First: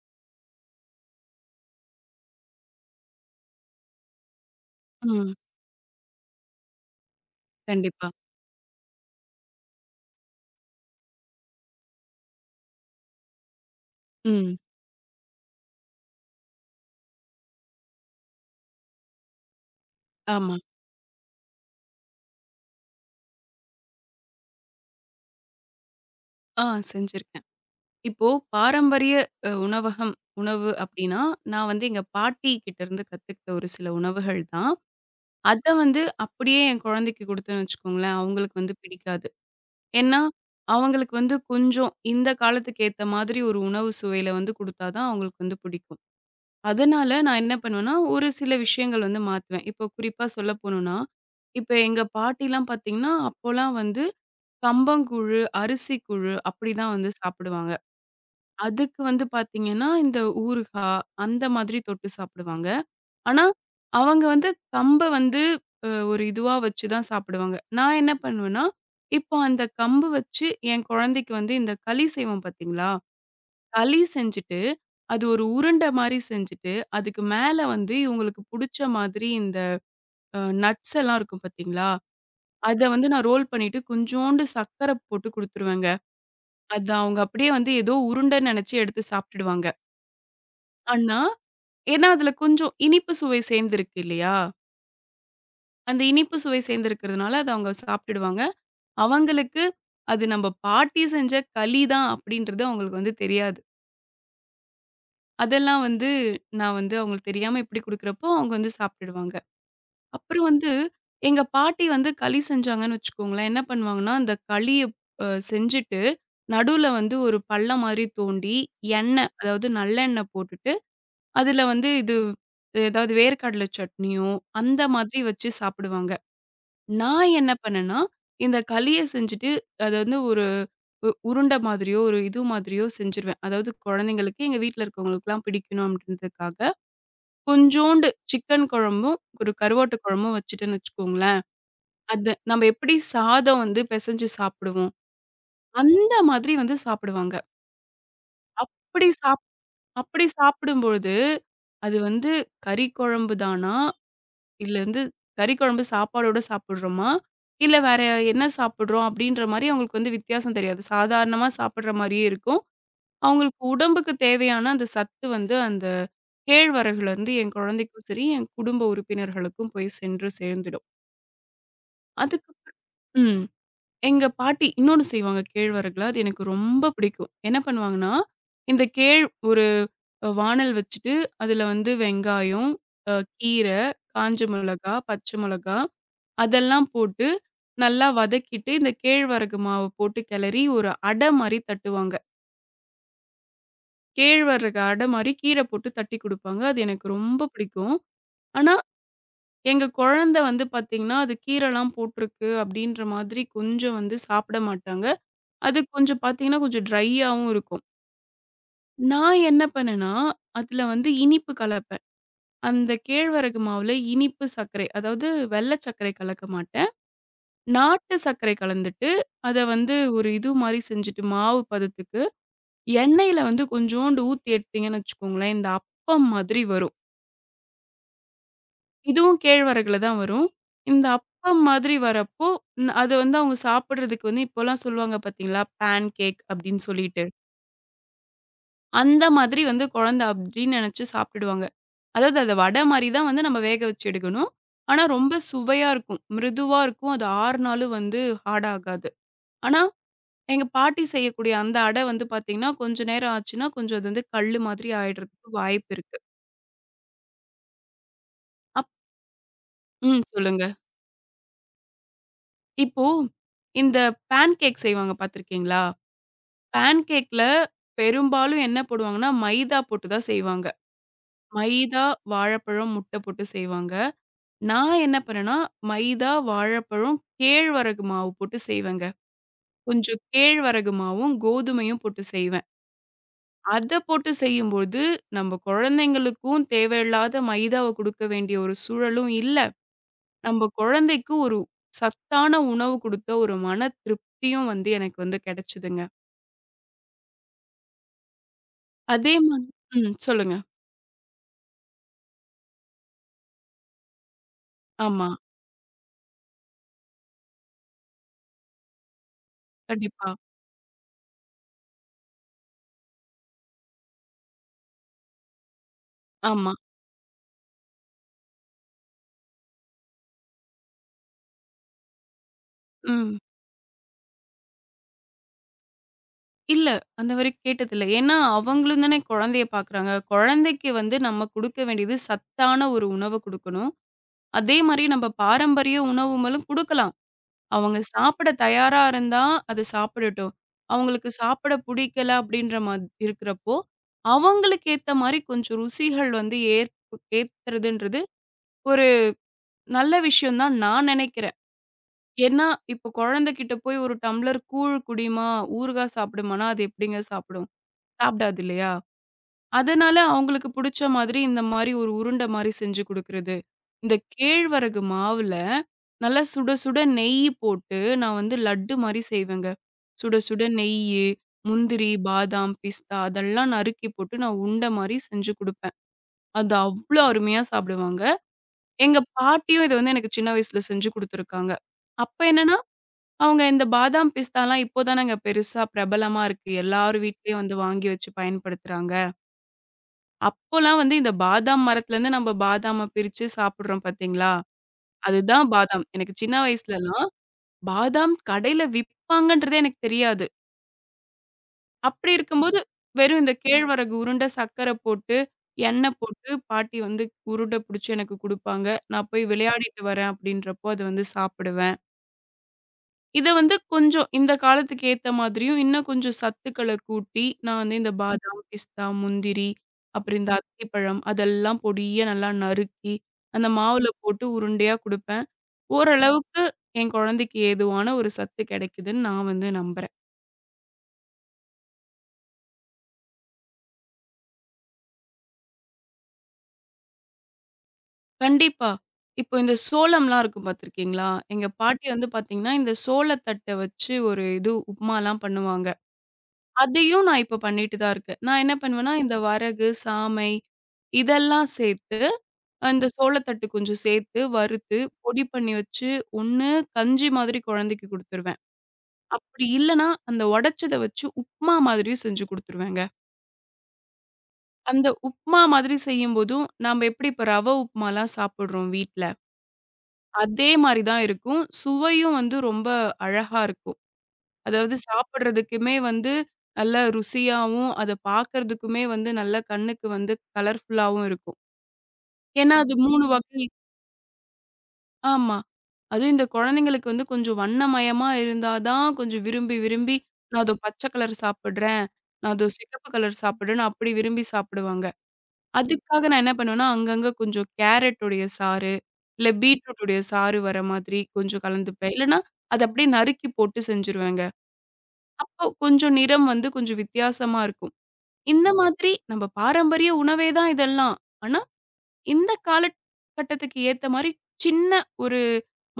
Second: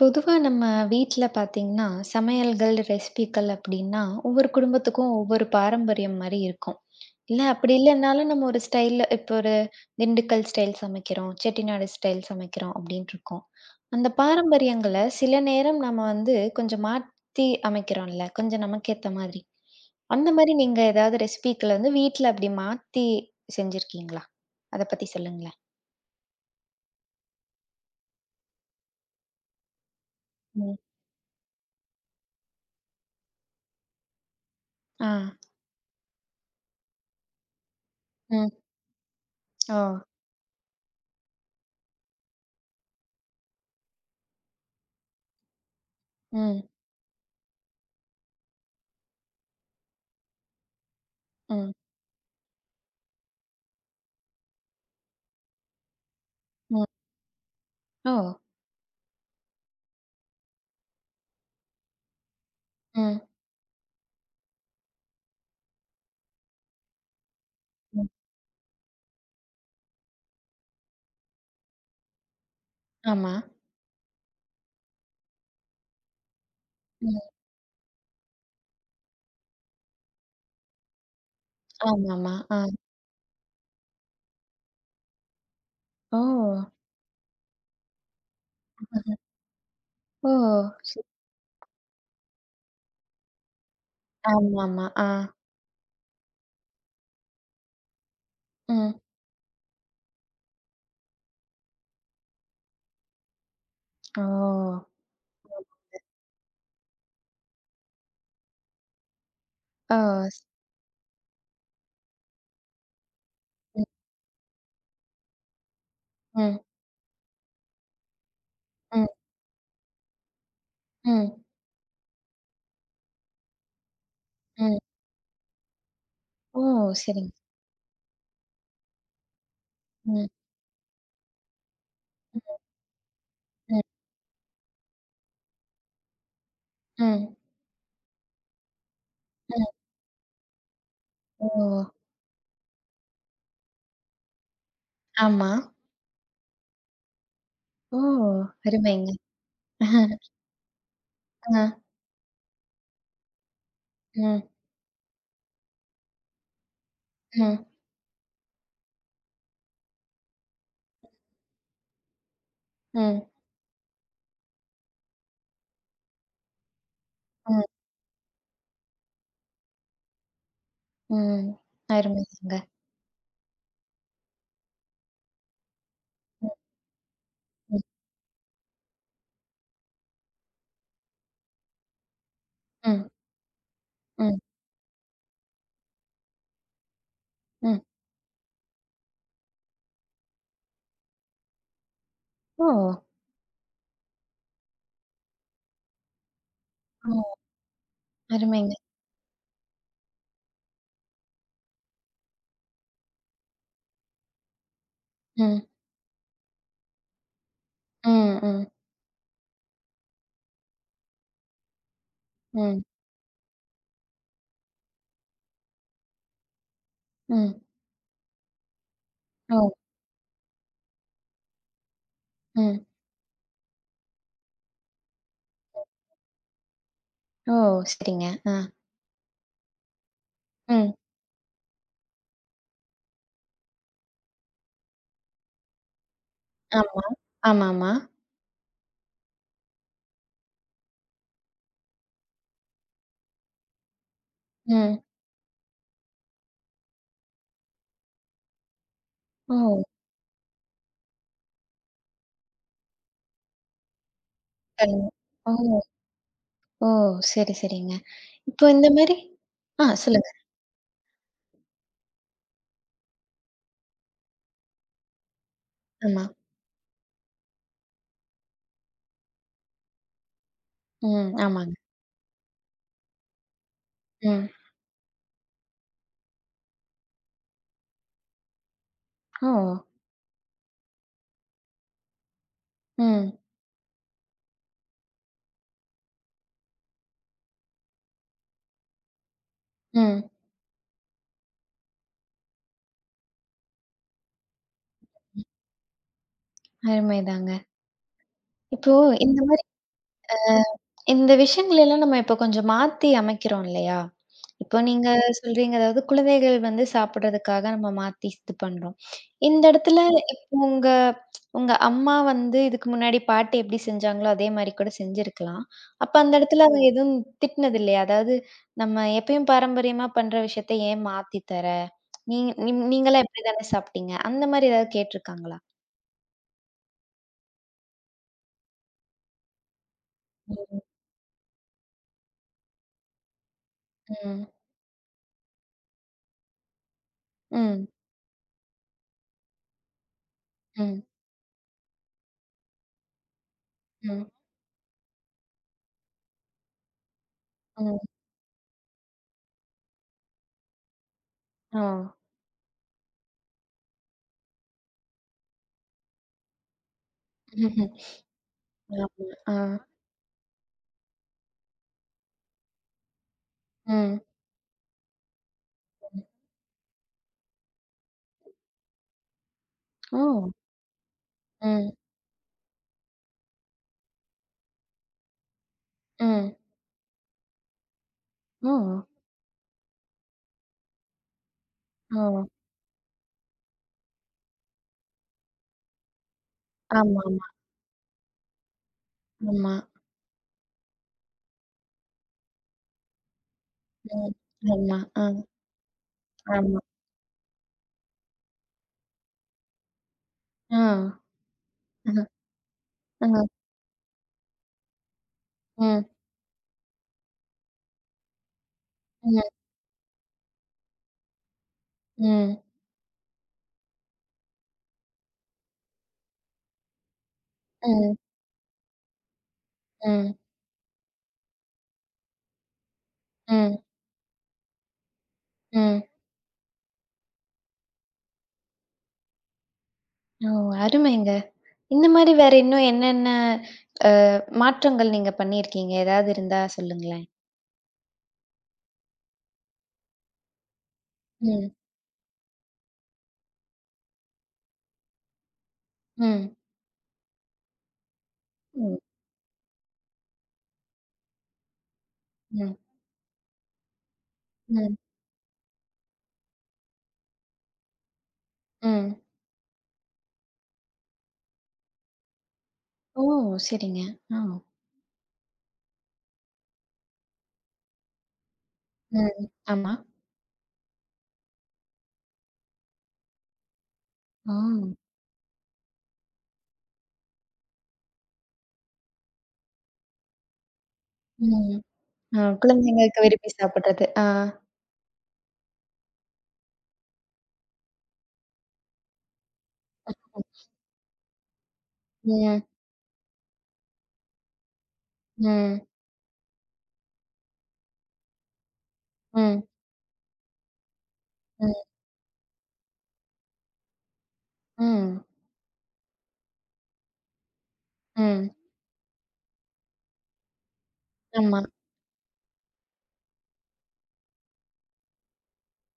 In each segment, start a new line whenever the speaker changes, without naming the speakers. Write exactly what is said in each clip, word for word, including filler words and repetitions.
பொதுவா நம்ம வீட்டுல பார்த்தீங்கன்னா, சமையல்கள், ரெசிபிகள் அப்படின்னா ஒவ்வொரு குடும்பத்துக்கும்
ம்.
ஒவ்வொரு பாரம்பரியம் மாதிரி இருக்கும். இல்ல, அப்படி
கண்டிப்பா.
இல்லைன்னாலும் நம்ம ஒரு ஸ்டைல்ல, இப்போ ஒரு திண்டுக்கல் ஸ்டைல் சமைக்கிறோம், செட்டிநாடு ஸ்டைல் சமைக்கிறோம் அப்படின்ருக்கும். அந்தப்
ம்.
பாரம்பரியங்களை சில நேரம் நாம வந்து கொஞ்சம் மாத்தி அமைக்கிறோம்ல, கொஞ்சம் நமக்கு ஏத்த மாதிரி. அந்த மாதிரி.
ஆமா.
நீங்க ஏதாவது ரெசிபிகள வந்து வீட்டுல அப்படி மாத்தி செஞ்சிருக்கீங்களா? அதைப் பத்தி சொல்லுங்களேன்.
ஆ, செஞ்சிருக்கேன். இப்போ பாரம்பரிய அ உணவகம் உணவு
ம்.
அப்படின்னா, நான் வந்து எங்க பாட்டி கிட்ட இருந்து கத்துக்கிட்ட ஒரு சில உணவுகள் தான்.
அ.
அதை வந்து அப்படியே என் குழந்தைக்குக் கொடுத்தேன்னு வச்சுக்கோங்களேன்,
ம்.
அவங்களுக்கு வந்து பிடிக்காது.
ஓ!
ஏன்னா, அவங்களுக்கு வந்து கொஞ்சம் இந்தக் காலத்துக்கேத்த மாதிரி, ஒரு உணவு சுவையில வந்து கொடுத்தா தான் அவங்களுக்கு பிடிக்கும்.
ம்.
அதனால நான் என்ன பண்ணுவேன்னா, ஒரு சில விஷயங்கள் வந்து மாத்துவேன். இப்போ குறிப்பா சொல்லப்போணும்னா,
ம்.
இப்போ எங்க பாட்டில்லாம் பாத்தீங்கன்னா, அப்போலாம் வந்து கம்பங்கூழு, அரிசி கூழு அப்படி
ம்.
தான் வந்து சாப்பிடுவாங்க.
ஓ.
அதுக்கு வந்து பாத்தீங்கன்னா, இந்த ஊறுகா அந்த மாதிரி தொட்டு சாப்பிடுவாங்க.
ம்.
ஆனா, அவங்க வந்து கம்ப வந்து அ ஒரு இதுவா வச்சு தான் சாப்பிடுவாங்க. நான்
ம்.
என்ன பண்ணுவேன்னா, இப்போ அந்தக் கம்பு வச்சு என் குழந்தைக்கு இந்த களி செய்வோம் பாத்தீங்களா?
ஆமா.
களி செஞ்சுட்டு, அது ஒரு உருண்ட மாதிரி செஞ்சுட்டு, அதுக்கு
ம்.
மேல வந்து இவங்களுக்கு புடிச்ச மாதிரி இந்த அ, நட்ஸ் எல்லாம் இருக்கும் பாத்தீங்களா?
ஆமாமா. ஆ.
அதை வந்து நான் ரோல் பண்ணிட்டு, கொஞ்சோண்டு சர்க்கரை போட்டு குடுத்துருவேங்க.
ஓ!
அது அவங்க அப்படியே வந்து ஏதோ உருண்டை நினைச்சு எடுத்துச் சாப்ட்டுடுவாங்க.
ஓ. சரி.
அன்னா, ஏன்னா அதுல கொஞ்சம் இனிப்பு சுவை சேர்ந்துருக்கு இல்லையா?
ஆமாமா. அ.
அந்த இனிப்பு சுவை சேர்ந்துருக்கறதுனால அத அவங்க சாப்ட்டிடுவாங்க.
ம்.
அவங்களுக்கு, அது நம்ம பாட்டி செஞ்ச களி தான் அப்டின்றது அவங்களுக்கு வந்து தெரியாது.
ஓ..
அதெல்லாம்
[unintelligible]
வந்து நான் வந்து அவங்களுக்கு தெரியாம இப்படி குடுக்கறப்போ அவங்க வந்து சாப்ட்டிடுவாங்க.
ஓ! ஸ்
அப்புறம் வந்து எங்க பாட்டி வந்து களி செஞ்சாங்கன்னு வெச்சுக்கோங்களேன், என்ன
ம்.
பண்ணுவாங்கனா, அந்தக் களிய அ செஞ்சுட்டு
ம்.
நடுவுல வந்து ஒரு பள்ளம் மாரி தோண்டி,
ம்.
எண்ண அதாவது நல்லெண்ண போட்டுட்டு,
ம்.
அதுல வந்து இது ஏதாது வேர்க்கடல சட்னியோ, அந்த
ம்.
மாதிரி வச்சு சாப்பிடுவாங்க.
ஓ!
நான்
சரிங்க.
என்ன பண்ணேன்னா இந்தக் களிய செஞ்சுட்டு அது வந்து
ம்.
ஒரு உ உருண்ட மாதிரியோ ஒரு இது
ம்.
மாதிரியோ செஞ்சிருவேன். அதாவது
ம்.
குழந்தைங்களுக்கு எங்க வீட்டுல இருக்கவங்களுக்குல்லாம் பிடிக்கணும், அப்டின்றதுக்காகக்
ம்.
கொஞ்சோண்டு சிக்கன் குழம்பும், ஒரு
ம்.
கருவாட்டு குழம்பும் வச்சிட்டன்னு, வெச்சுக்கோங்களன்,
ஓ!
அத நாம எப்டி சாதம் வந்து பெசஞ்சு சாப்டுவோம்.
ஆமா.
அந்த மாதிரி வந்து சாப்டுவாங்க.
ஓ! அருமைங்க.
அப்டி சாப் அப்டி சாப்பிடும்போது
அ.
அது வந்து கறி குழம்பு தானா?
ம்.
இல்ல வந்து கறி குழம்பு சாப்பாடோட சாப்டுறோமா?
ம்.
இல்ல வேற என்ன சாப்பிடுறோம் அப்டின்ற மாரி அவங்களுக்கு வித்தியாசம் தெரியாது. சாதாரணமா சாப்பிடற மாரியே இருக்கும்.
ம்.
அவங்களுக்கு உடம்புக்கு தேவையான அந்த சத்து வந்து அந்த கேழ்வரகுலருந்து என்
ம்.
குழந்தைக்கும் சரி, என் குடும்ப உறுப்பினர்களுக்கும் போய் சென்று சேர்ந்திடும்.
ம். அருமைங்க.
அதுக்கப் ம். எங்க பாட்டி இன்னொன்னு செய்வாங்க. கேழ்வரகுல. அது எனக்கு
ம்.
ரொம்ப பிடிக்கும். என்ன
ம்.
பண்ணுவாங்கனா. இந்தக் கேழ் ஒரு வாணல் வச்சிட்டு அதுல வந்து வெங்காயம்
ம்.
அ கீர, காஞ்ச
ம்.
மொளகா, பச்சை மொளகா அதெல்லாம் போட்டு
ம்.
நல்லா வதக்கிட்டு இந்தக் கேழ்வரகு மாவு போட்டு கெலரி ஒரு அட மாரி தட்டுவாங்க.
ஓ!
கேழ்வரகு அட மாரி கீர போட்டு தட்டி குடுப்பாங்க. அது எனக்கு
ஓ.
ரொம்ப பிடிக்கும்.
அருமைங்க.
ஆனா, எங்க கொழந்தை வந்து பாத்தீங்கன்னா, அது கீரைல்லாம் போட்டு இருக்கு அப்டின்ற மாதிரி கொஞ்சம் வந்து சாப்பிட மாட்டாங்க.
ம்.
அது கொஞ்சம் பாத்தீங்கன்னா கொஞ்சம் ட்ரையாவும் இருக்கும்.
ம். ம்.
நான் என்ன பண்ணேன்னா, அதுல வந்து இனிப்பு கலப்பேன்.
ம்.
அந்தக் கேழ்வரகு மாவுல இனிப்பு சர்க்கரை, அதாவது வெள்ளை சர்க்கரை கலக்க மாட்டேன்.
ம்.
நாட்டு சர்க்கரை கலந்துட்டு, அத
ஓ.
வந்து ஒரு இது மாரி செஞ்சுட்டு, மாவு பதத்துக்கு
ம்.
எண்ணெயில வந்து கொஞ்சோண்டு ஊத்தி எடுத்தீங்கனு வெச்சுக்கோங்களேன். இந்த அப்பம் மாதிரி வரும்.
ஓ! செரிங்க. ஆ.
இதுவும் கேழ்வரகுல தான் வரும்.
ம்.
இந்த அப்பம் மாதிரி வரப்போ, ன் அத வந்து அவுங்க சாப்பிடுறதுக்கு வந்து, இப்போல்லாம் சொல்லுவாங்க பாத்தீங்களா பேன்கேக் அப்டின்னு
ஆமா,
சொல்லிட்டு.
ஆமாமா.
அந்த மாதிரி வந்து கொழந்தை அப்டினு நெனச்சு சாப்ட்டுடுவாங்க. அதாவது அத வடை மாரி தான் வந்து நம்ம வேக வச்சு எடுக்கணும்.
ம்.
ஆனா ரொம்ப சுவையா இருக்கும். மிருதுவா இருக்கும். அது ஆருநாளும் வந்து ஹார்ட் ஆகாது. ஆனா,
ஓ.
எங்க பாட்டி செய்யக்கூடிய அந்த அட வந்து பாத்தீங்கன்னா, கொஞ்ச நேரம் ஆச்சுன்னா கொஞ்சம் அது கல்லு மாதிரி
சரிங்க.
ஆயிடுறதுக்கு
ஓ.
வாய்ப்பு இருக்கு.
ஓ. செரி, செரிங்க. இப்போ இந்த
அப்
மாரி ஆ
ம்.
சொல்லுங்க.
சொல்லுங்க. இப்போ, இந்த பேன்கேக் செய்வாங்க பாத்துருக்கீங்களா?
ஆமா.
பேன்கேக்ல பெரும்பாலும் என்ன போடுவாங்கன்னா, மைதா போட்டுத் தான் செய்வாங்க.
ம். ஆமாங்க.
மைதா, வாழப்பழம், முட்ட போட்டுச் செய்வாங்க.
ம்.
நான் என்ன பண்ணனா மைதா, வாழைப்பழம், கேழ்வரகு மாவு போட்டு செய்வேங்க.
ஓ!
கொஞ்சம் கேழ்வரகு மாவும், கோதுமையும் போட்டுச் செய்வேன்.
ம்.
அதப் போட்டுச் செய்யும் போது நம்ப கொழந்தைங்களுக்கும் தேவயில்லாத மைதாவக் குடுக்க வேண்டிய ஒரு சூழலும் இல்ல.
ம்.
நம்ப கொழந்தைக்கு ஒரு சத்தான உணவு குடுத்த ஒரு மனத் திருப்தியும் வந்து எனக்கு வந்து கெடச்சுதுங்க.
அருமைதாங்க. இப்போ
அதே
இந்த
மா
மாரி அ
ம், சொல்லுங்க.
இந்த விஷயங்கள் எல்லாம் நம்ம இப்போ கொஞ்சம் மாத்தி அமைக்கிறோம் இல்லயா? இப்போ
ஆமா.
நீங்கச் சொல்றீங்க அதாவது, குழந்தைகள் வந்து சாப்பிடுறதுக்காக நம்ம மாத்தி இது பண்றோம். இந்த இடத்துல
கண்டிப்பா.
இப் உங்க, உங்க அம்மா வந்து இதுக்கு முன்னாடி பாட்டி எப்டி செஞ்சாங்களோ, அதே மாதிரி கூடச் செஞ்சிருக்கலாம். அப்போ அந்த இடத்துல
ஆமா.
அவுங்க எதுவும் திட்டினதில்லயா? அதாவது நம்ம எப்பயும் பாரம்பரியமா பண்ற விஷயத்த ஏன் மாத்தி தர? நீங் நீம் நீங்கல்லாம்
ம்.
இப்டித்தான சாப்பிட்டீங்க? அந்த மாதிரி ஏதாவது கேட்டு இருக்காங்களா?
இல்ல, அந்த வரை கேட்டது இல்ல. ஏன்னா அவங்களும் தானே கொழந்தையப் பாக்குறாங்க.
ம், ம்.
கொழந்தைக்கு வந்து நம்ம குடுக்க வேண்டியது சத்தான ஒரு உணவ குடுக்கணும்.
ம்.
அதே மாரி நம்ப பாரம்பரிய உணவும்மலும் குடுக்கலாம்,
ம்.
அவங்க சாப்பிட தயாரா இருந்தா அது சாப்பிடட்டும்.
ம்.
அவுங்களுக்கு சாப்பிட பிடிக்கல அப்டின்ற மா இருக்குறப்போ,
ம்.
அவங்களுக்கு ஏத்த மாதிரி கொஞ்சம் ருசிகள் வந்து ஏத்
ம்.
ஏத்துறதுன்றது ஒரு நல்ல விஷயம் தான் நான் நெனைக்கிறேன்.
ஆ.
ஏன்னா, இப்போ கொழந்தை கிட்ட போய் ஒரு டம்ளர் கூழ் குடிம்மா, ஊறுகா சாப்டுமானா அது எப்டிங்க சாப்பிடும்?
ம்ஹ்ம்.
சாப்டாது இல்லையா?
[unintelligible] அ.
அதனால அவுங்களுக்கு புடிச்ச மாதிரி இந்த மாரி ஒரு உருண்டை மாதிரி செஞ்சு குடுக்கிறது.
ம்.
இந்தக் கேழ்வரகு மாவுல நல்லா சுட, சுட நெய்யி போட்டு, நான் வந்து லட்டு மாரி செய்வேன்ங்க. சுட
ஓ!
சுட நெய்யி,
ம்.
முந்திரி, பாதாம், பிஸ்தா அதெல்லாம் நறுக்கி போட்டு நான் உண்ட மாரி செஞ்சு குடுப்பேன்.
ம்.
அது அவ்ளோ அருமையா சாப்பிடுவாங்க.
ஓ!
எங்க பாட்டியும் இத வந்து எனக்குச் சின்ன வயசுல செஞ்சு குடுத்திருக்காங்க. அப்ப
ஓ!
என்னன்னா, அவங்க இந்த பாதாம், பிஸ்தா எல்லாம் இப்போதானே பெருசா பிரபலமா இருக்கு, எல்லாரு
ஆமாமா.
வீட்டுலயும் வந்து வாங்கி வச்சு பயன்படுத்துறாங்க.
உம்மா.
அப்பல்லாம் வந்து இந்த பாதாம் மரத்திலேந்து நம்ம பாதாம பிரிச்சு சாப்பிடுறோம்
ம்.
பாத்தீங்களா?
ஆமா. ஆ.
அதுதான் பாதாம். எனக்கு சின்ன
ஆமா.
வயசுலாம் பாதாம் கடைல விப்பாங்கன்றதே எனக்கு தெரியாது.
ஆ. அ.
அப்படி இருக்கும்போது வெறும்
அ.
இந்த கேழ்வரகு உருண்ட, சர்க்கர போட்டு
ம்.
எண்ணெ போட்டு பாட்டி வந்து உருண்ட புடிச்சு எனக்கு குடுப்பாங்க. நான்
ம்.
போய் விளையாடிட்டு வரேன் அப்படின்றபோ அது வந்து சாப்பிடுவேன்.
ம்.
இத வந்து கொஞ்சம் இந்த காலத்துக்கு ஏத்த மாதிரியும், இன்னும் கொஞ்சம் சத்துக்கள கூட்டி நானே இந்த
ம்.
பாதாம், பிஸ்தா, முந்திரி,
ம்.
அப்புறம் இந்த அத்திப்பழம் அதெல்லாம் பொடியா நல்லா நறுக்கி அந்த
ம்.
மாவுல போட்டு உருண்டையா கொடுப்பேன்.
ம்.
ஓரளவுக்கு என் கொழந்தைக்கு ஏதுவான ஒரு சத்து கிடைக்குதுன்னு நான் வந்து நம்புறேன்.
ஓ. அருமைங்க. இந்த மாரி வேற இன்னும் என்னென்ன அ மாற்றங்கள் நீங்க பண்ணியிருக்கீங்க? ஏதாது இருந்தா சொல்லுங்களேன்.
கண்டிப்பா. இப்போ இந்த சோளம்லாம் இருக்கும் பாத்துருக்கீங்களா? எங்க
ம்.
பாட்டி வந்து பாத்தீங்கன்னா இந்த சோளத்தட்ட வச்சு ஒரு இது உப்புமாலாம் பண்ணுவாங்க.
ம்.
அதையும் நான் இப்ப பண்ணிட்டு தான் இருக்கேன். நான் என்ன
ம்.
பண்ணுவேன்னா இந்த வரகு, சாமை இதெல்லாம் சேர்த்து
ம்.
அந்த சோளத்தட்டை கொஞ்சம் சேர்த்து
ம்.
வறுத்து பொடி பண்ணி வச்சு, ஒண்ணு கஞ்சி மாதிரி குழந்தைக்கு கொடுத்துருவேன்.
ம்.
அப்படி இல்லன்னா, அந்த உடைச்சத வச்சு உப்புமா மாதிரியும் செஞ்சு கொடுத்துருவேங்க.
ஓ! சரிங்க. அ.
அந்த உப்புமா மாதிரி செய்யும்போது நாம எப்படி இப்ப ரவ உப்புமாலாம் சாப்பிடுறோம் வீட்டுல.
ம். ஆமா.
அதே மாரி தான் இருக்கும். சுவையும் வந்து ரொம்ப அழகா இருக்கும்.
ஆ.
அதாவது சாப்பிடுறதுக்குமே வந்து நல்ல ருசியாவும், அத பாக்குறதுக்குமே வந்து நல்ல கண்ணுக்கு வந்து கலர்ஃபுல்லாவும் இருக்கும்.
ம். அ.
ஏன்னா அது
குழந்தைங்களுக்கு
மூணு
விரும்பி
வாகி
சாப்பிடுறது. ஆ.
ஆமா. அது இந்த கொழந்தைங்களுக்கு வந்து கொஞ்சம் வண்ணமயமா இருந்தாதான் கொஞ்சம் விரும்பி, விரும்பி "நான் இதோ பச்சை கலர் சாப்பிடுறேன். நான்
ம்.
இதோ சிகப்பு கலர் சாப்பிடுறேன்." அப்படி விரும்பி சாப்பிடுவாங்க.
ம்.
அதுக்காக நான் என்ன பண்ணுவேன்னா, அங்கங்க கொஞ்சம் கேரட்டுடைய சாறு. இல்ல
ம்.
பீட்ரூட்டுடைய சாறு வர்ற மாதிரி கொஞ்சம்
ம்.
கலந்துப்பேன். இல்லன்னா அத அப்படியே நறுக்கி போட்டு செஞ்சுருவேங்க.
ம்.
அப்ப கொஞ்சம் நிறம் வந்து கொஞ்சம் வித்தியாசமாருக்கும்.
ம்.
இந்த மாதிரி நம்ம பாரம்பரிய உணவே தான் இதெல்லாம்.
ஆமா.
ஆனா, இந்த காலக் கட்டத்துக்கு ஏத்த மாரி சின்ன ஒரு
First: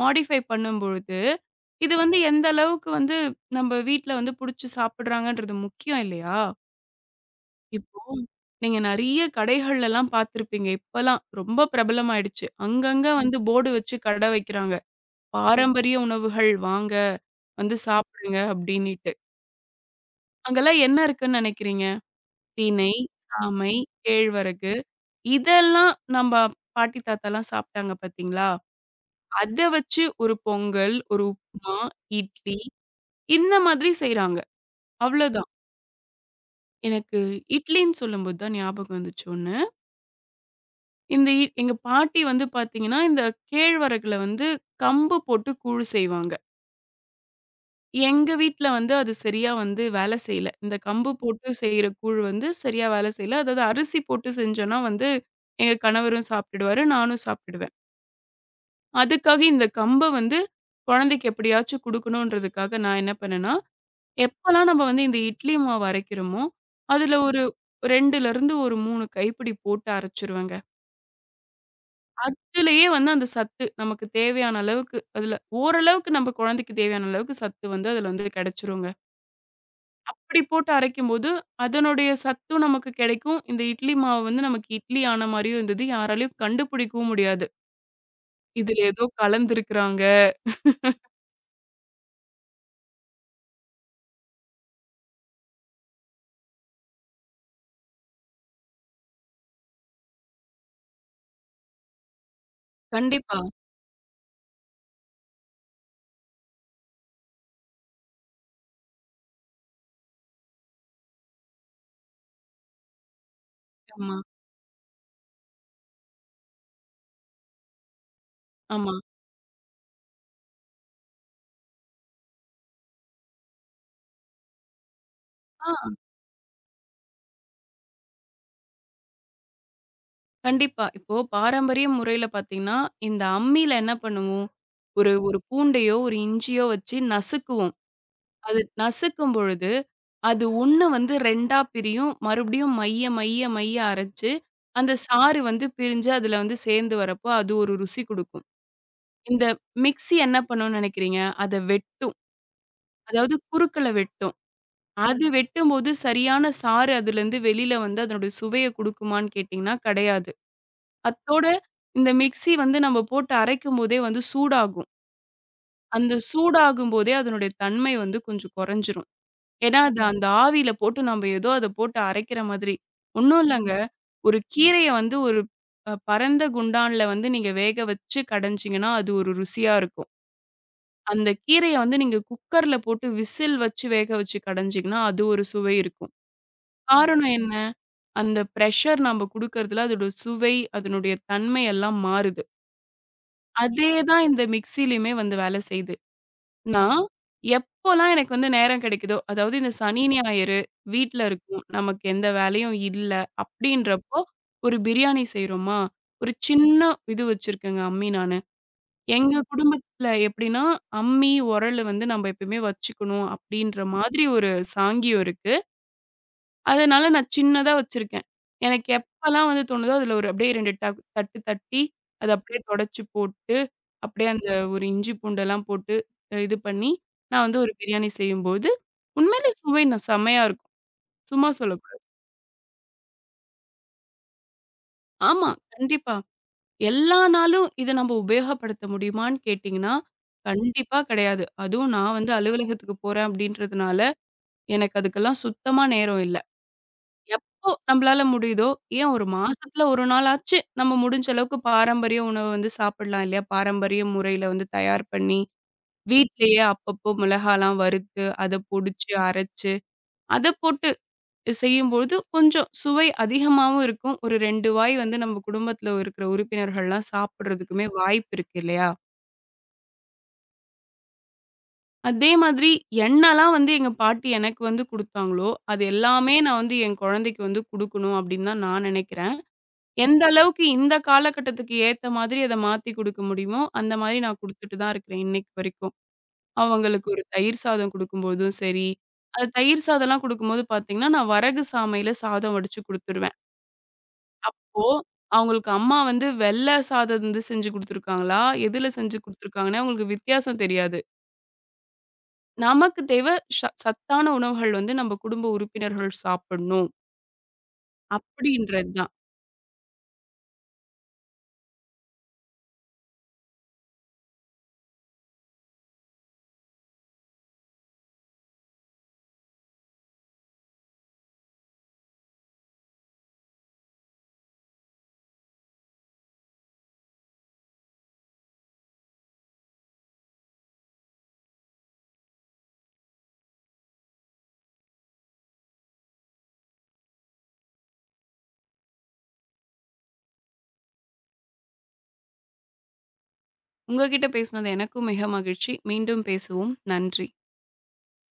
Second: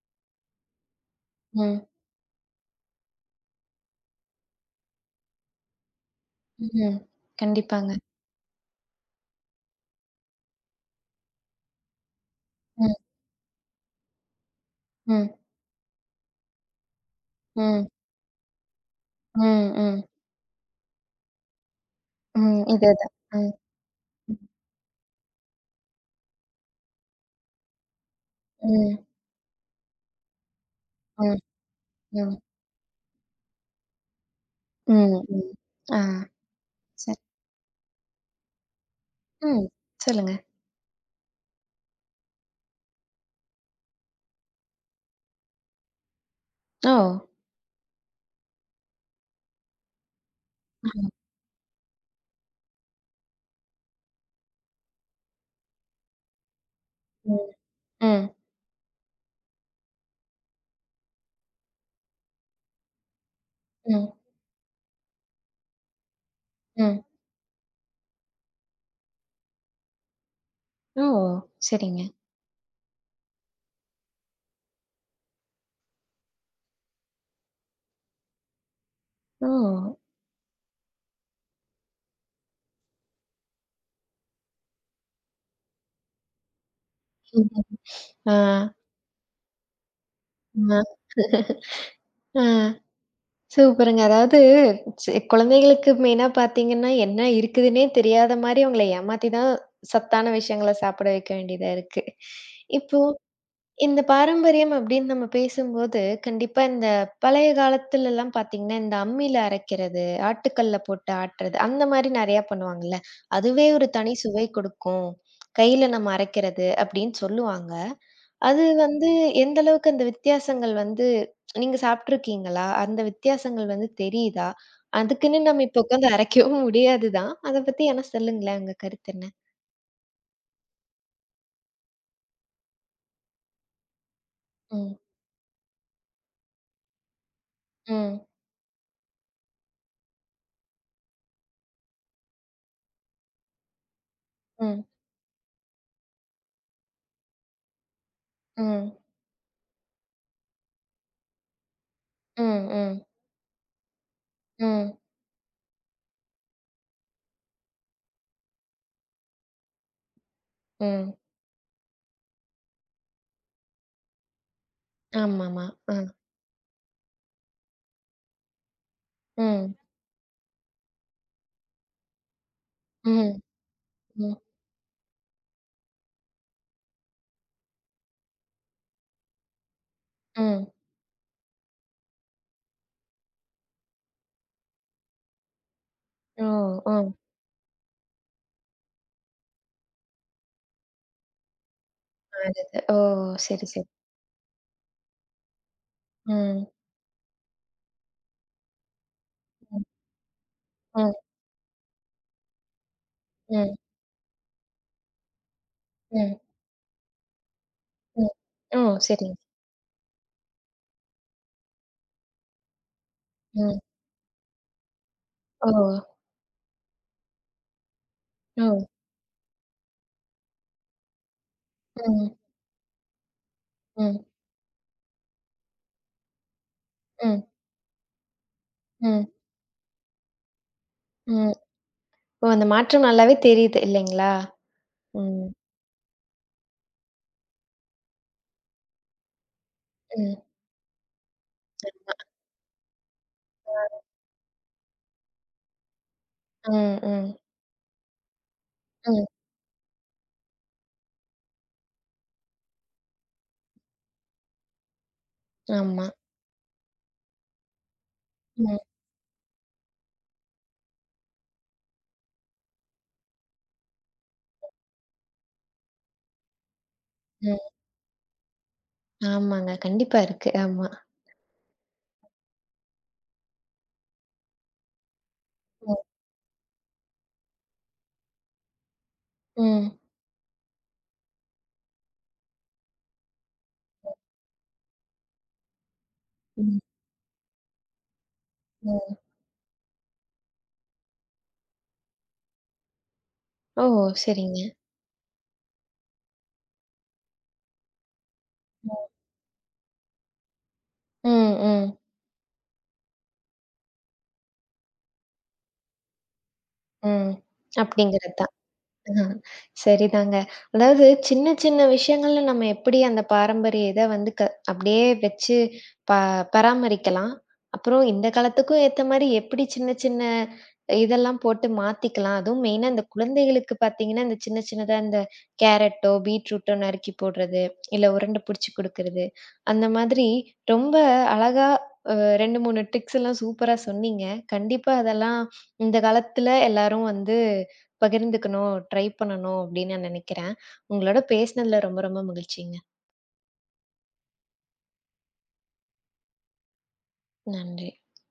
மாடிஃபை பண்ணும்பொழுது
ம்.
இது வந்து எந்த அளவுக்கு வந்து நம்ம வீட்டுல வந்து புடிச்சு சாப்பிடுறாங்கன்றது முக்கியம் இல்லையா?
ம். ம்.
இப்போ,
கண்டிப்பாங்க.
நீங்க நெறைய கடைகள் எல்லாம் பாத்துருப்பீங்க. இப்ப எல்லாம் ரொம்ப பிரபலமாயிடுச்சு.
ம்.
அங்கங்க வந்து போர்டு வச்சு கடை வைக்கிறாங்க.
ம்.
பாரம்பரிய உணவுகள் வாங்க. வந்து
ம்.
சாப்பிடுங்க அப்பிடினிட்டு.
ம்.ம்.
அங்கெல்லாம் என்ன இருக்குன்னு நினைக்கிறீங்க.
ம். இத
தினை,
தான்.
சாமை,
ம்.
கேழ்வரகு இதெல்லாம் நம்ப பாட்டி தாத்தால்லாம் சாப்ட்டாங்க பாத்தீங்களா?
ம்.
அத வச்சு ஒரு பொங்கல், ஒரு
ம்,
உப்மா,
ம்.
இட்லி இந்த மாரி செய்றாங்க.
ம்,
அவ்ளோதான்.
ம். ஆ. சரி.
எனக்கு இட்லின்னு சொல்லும்போது தான் ஞாபகம் வந்துச்சு ஒண்ணு.
ம். சொல்லுங்க.
இந்த இட் எங்க பாட்டி வந்து பாத்தீங்கன்னா, இந்தக் கேழ்வரகுல வந்து கம்பு போட்டுக் கூழ் செய்வாங்க.
ஓ.
எங்க வீட்டுல வந்து அது சரியா வந்து வேல செய்யல. இந்தக் கம்பு
[unintelligible]
போட்டுச் செய்ற கூழ் வந்து சரியா வேல செய்யல. அதாவது, அரிசி போட்டுச் செஞ்சோனா வந்து, எங்க கணவரும் சாப்ட்டுடுவாரு. நானும்
ம்.
சாப்பிடுவேன்.
ம்.
அதுக்காக, இந்தக் கம்ப வந்து குழந்தைக்கு எப்பிடியாச்சும் குடுக்கணுன்றதுக்காக நான் என்ன பண்ணேன்னா,
ம்.
எப்போல்லாம் நம்ம வந்து இந்த இட்லி மாவு அரைக்குறமோ,
ம்.
அதுல ஒரு ரெண்டுல இருந்து ஒரு மூணு கைப்பிடி போட்டு அரைச்சுருவேங்க.
ஓ! சரிங்க.
அதுலயே வந்து அந்தச் சத்து நமக்குத் தேவையான அளவுக்கு, அதுல ஓரளவுக்கு நம்ம குழந்தைக்குத் தேவையான அளவுக்குச் சத்து வந்து அதுல இது கிடைச்சுருங்க.
ஓ!
அப்டி போட்டு அரைக்கும்போது, அதனுடைய சத்தும் நமக்குக் கிடைக்கும். இந்த இட்லி மாவு வந்து நமக்கு இட்லி ஆன மாரியும் இருந்தது. யாராலையும் கண்டுபிடிக்கவும் முடியாது.
ஆ.
இதுல ஏதோ கலந்துருக்கிறாங்க.
அ ஆ. சூப்பருங்க! அதாவது, சி குழந்தைகளுக்கு மெயினா பாத்தீங்கன்னா, என்ன இருக்குதுன்னே தெரியாத மாரி அவங்களை ஏமாத்திதான், சத்தான விஷயங்கள சாப்பிட வைக்க வேண்டியதா இருக்கு. இப்போ,
கண்டிப்பா.
இந்தப் பாரம்பரியம் அப்டின்னு நம்ம பேசும்போது, கண்டிப்பா இந்தப் பழைய காலத்து எல்லாம் பாத்தீங்கன்னா, இந்த அம்மில அரைக்கிறது, ஆட்டுக்கல்ல போட்டு ஆட்டுறது அந்த மாரி நிறைய பண்ணுவாங்க இல்ல. அதுவே ஒரு தனி
ஆமா.
சுவை கொடுக்கும். கையில நம்ம அரைக்கிறது அப்டின்னு சொல்லுவாங்க. அது
ஆமா.
வந்து எந்த அளவுக்கு அந்த வித்தியாசங்கள் வந்து நீங்கச் சாப்பிட்டு இருக்கீங்களா? அந்த வித்தியாசங்கள் வந்து தெரியுதா? அதுக்குன்னு நம்ம
ஆ.
இப்ப உக்காந்து அரைக்கவும் முடியாதுதான். அதைப் பத்தி என்ன சொல்லுங்களேன் உங்க கருத்து என்ன?
கண்டிப்பா. இப்போ பாரம்பரிய முறையில பாத்தீங்கன்னா, இந்த அம்மில என்ன பண்ணுவோம்.
ம்.
ஒரு ஒரு பூண்டையோ, ஒரு இஞ்சியோ வெச்சு நசுக்குவோம்.
ம்.
அது நசுக்கும்பொழுது, அது ஒண்ணு வந்து ரெண்டா பிரியும். மறுபடியும் மைய, மைய, மைய அரச்சு,
ம்.
அந்தச் சாறு வந்து பிரிஞ்சு அதுல வந்து சேர்ந்து வரப்போ, அது ஒரு ருசி குடுக்கும்.
ம்.
இந்த மிக்ஸி என்ன பண்ணுன்னு நெனைக்கிறீங்க. அத வெட்டும்.
ம். ம்.
அதாவது குறுக்கல வெட்டும்.
ம்.
அது வெட்டும்போது சரியான சாறு அதுலருந்து வெளில வந்து அதனுடைய சுவைய குடுக்குமான்னு கேட்டீங்கன்னா கிடையாது.
ம்.
அத்தோட இந்த மிக்ஸி வந்து நம்ம போட்டு அரைக்கும்போதே வந்து சூடாகும்.
ஆம்மாமா. அ.
அந்தச் சூடாகும்போதே அதனுடைய தன்மை வந்து கொஞ்சம் குறைஞ்சிரும்.
ம்.
ஏன்னா, அது அந்த ஆவியில போட்டு நாம்ப எதோ அத போட்டு அரைக்கிற மாதிரி.
ம்.
ஒண்ணும் இல்லங்க. ஒரு
ம்.
கீரைய வந்து ஒரு ப பரந்த குண்டான்ல வந்து நீங்க வேக வெச்சு கடைஞ்சிங்கனா, அது ஒரு ருசியா இருக்கும்.
ம்.
அந்தக் கீரைய வந்து நீங்கக் குக்கர்ல போட்டு விசில் வச்சு வேக வச்சு கடைஞ்சிங்கனா அது ஒரு சுவை இருக்கும்.
ஓ. ஓ.
காரணம் என்ன? அந்த பிரஷர் நாம குடுக்குறதுல அதோட சுவை, அதனுடைய தன்மை எல்லாம் மாறுது.
[unintelligible] ஓ! செரி, செரி.
அதே தான் இந்த மிக்ஸியிலுமே வந்து வேல செய்து.
ம்.
நான் எப்போல்லாம் எனக்கு வந்து நேரம் கிடைக்குதோ அதாவது இந்த
ம்.
சனி, ஞாயிறு
ம்.
வீட்டுல இருக்கும் நமக்கு எந்த வேலையும் இல்ல
ம்.
அப்டின்றப்போ, ஒரு பிரியாணி செய்றோமா ஒரு
ம்.
சின்ன இது வச்சிருக்கேங்க அம்மி
ம்.
நானு.
ஓ, சரி.
எங்க குடும்பத்துல எப்டின்னா அம்மி, உரலு வந்து நம்ப எப்பவுமே வச்சுக்கணும்
ம்.
அப்டின்ற மாதிரி ஒரு சாங்கியம் இருக்கு.
ஓ.
அதனால நான் சின்னதா வச்சிருக்கேன்.
ஓ.
எனக்கு எப்பல்லாம் வந்து தோணுதோ அதுல ஒரு அப்டியே ரெண்டு தட் தட்டு தட்டி அத
ம்.
அப்டியே துடைச்சு போட்டு,
ம்.
அப்டியே அந்த ஒரு இஞ்சி, பூண்டு எல்லாம் போட்டு, இது பண்ணி
ம்.
நான் வந்து ஒரு பிரியாணி செய்யும்போது,
ம்.
உண்மையிலே சுவைனா செமையா இருக்கும். சும்மா
ம்.
சொல்லக் கூடாது.
ஓ! அந்த மாற்றம் நல்லாவே தெரியுது இல்லைங்களா? ம்.
ஆமா. கண்டிப்பா. எல்லா நாளும் இத நம்ப உபயோகப்படுத்த முடியுமான்னு கேட்டீங்கன்னா
ம்.
கண்டிப்பா கெடையாது. அதுவும் நான்
சரிதான்.
வந்து அலுவலகத்துக்கு போறேன் அப்டின்றதுனால,
ம்.
எனக்கு அதுக்கெல்லாம் சுத்தமா நேரம் இல்ல.
ம், ம்.
எப்போ நம்மளால முடியுதோ, ஏன்
ம்.
ஒரு மாசத்துல ஒரு நாளாச்சு நம்ம முடிஞ்ச அளவுக்கு பாரம்பரிய உணவு வந்து சாப்பிடலாம் இல்லையா? பாரம்பரிய முறையில வந்து தயார் பண்ணி,
ஆமா.
வீட்டிலேயே அப்பப்போ மிளகாலாம் வறுத்து, அத
ம்.
பொடிச்சு அரச்சு, அதப் போட்டு செய்யும்போது கொஞ்சம் சுவை அதிகமாவும் இருக்கும். ஒரு ரெண்டு வாய் வந்து நம்ம குடும்பத்துல இருக்கிற உறுப்பினர்கள்லாம்
ம்.
சாப்பிடுறதுக்குமே வாய்ப்பு இருக்கு இல்லையா?
ஆமாங்க. கண்டிப்பா இருக்கு. ஆமா.
அதே மாதிரி என்னெல்லாம் வந்து எங்க பாட்டி எனக்கு வந்து குடுத்தாங்களோ, அது
ம்.
எல்லாமே நான் வந்து என் கொழந்தைக்கு வந்து குடுக்கணும் அப்டின்தான் நான் நெனைக்கிறேன்.
ம்.
எந்த அளவுக்கு இந்தக் காலகட்டத்துக்கு ஏத்த மாதிரி அத மாத்தி குடுக்க முடியுமோ, அந்த மாதிரி நான் குடுத்துட்டுதான் இருக்கிறேன் இன்னைக்கு வரைக்கும்.
ம்.
அவங்களுக்கு ஒரு தயிர் சாதம் குடுக்கும்போதும் சரி,
ம்.
அது தயிர் சாதல்லாம் குடுக்கும்போது பாத்தீங்கன்னா, நான் வரகுசாமையில சாதம் வடிச்சு குடுத்துருவேன்.
ஓ! செரிங்க.
அப்போ அவுங்களுக்கு அம்மா வந்து வெள்ள சாதம் இருந்து செஞ்சு குடுத்திருக்காங்களா, எதுல
ம்.
செஞ்சு குடுத்திருக்காங்கன்னே அவுங்களுக்கு வித்தியாசம் தெரியாது.
ம், ம்.
நமக்குத் தேவை சா சத்தான உணவுகள் வந்து நம்ப குடும்ப உறுப்பினர்கள் சாப்பிடணும்.
ம் அப்டிங்கறது தான்.
அப்டின்றதுதான்.
ஆ, சரிதாங்க. அதாவது சின்ன சின்ன விஷயங்கள்ல நம்ம எப்பிடி அந்தப் பாரம்பரிய இத வந்து, க அப்டியே வெச்சு பா பராமரிக்கலாம். அப்புறம் இந்தக் காலத்துக்கும் ஏத்த மாரி எப்பிடி சின்ன சின்ன இதெல்லாம் போட்டு மாத்திக்கலாம். அதுவும் மெயின்னா இந்தக் குழந்தைகளுக்குப் பாத்தீங்கன்னா, அந்தச் சின்ன சின்ன அந்த கேரட்டோ, பீட்ரூட்டோ நறுக்கிப் போடுறது, இல்ல உருண்டை புடிச்சு குடுக்குறது அந்த மாதிரி ரொம்ப அழகா ஊ ரெண்டு, மூணு ட்ரிக்ஸ் எல்லாம் சூப்பரா சொன்னீங்க. கண்டிப்பா அதெல்லாம் இந்தக் காலத்துல எல்லாரும் வந்து பகிர்ந்துக்கணும், ட்ரை பண்ணணும் அப்டின்னு நான் நெனைக்கிறேன். உங்களோட பேசினதுல ரொம்ப ரொம்ப மகிழ்ச்சிங்க.
உங்ககிட்ட பேசினது எனக்கும் மிக மகிழ்ச்சி. மீண்டும் பேசுவோம். நன்றி.
நன்றி.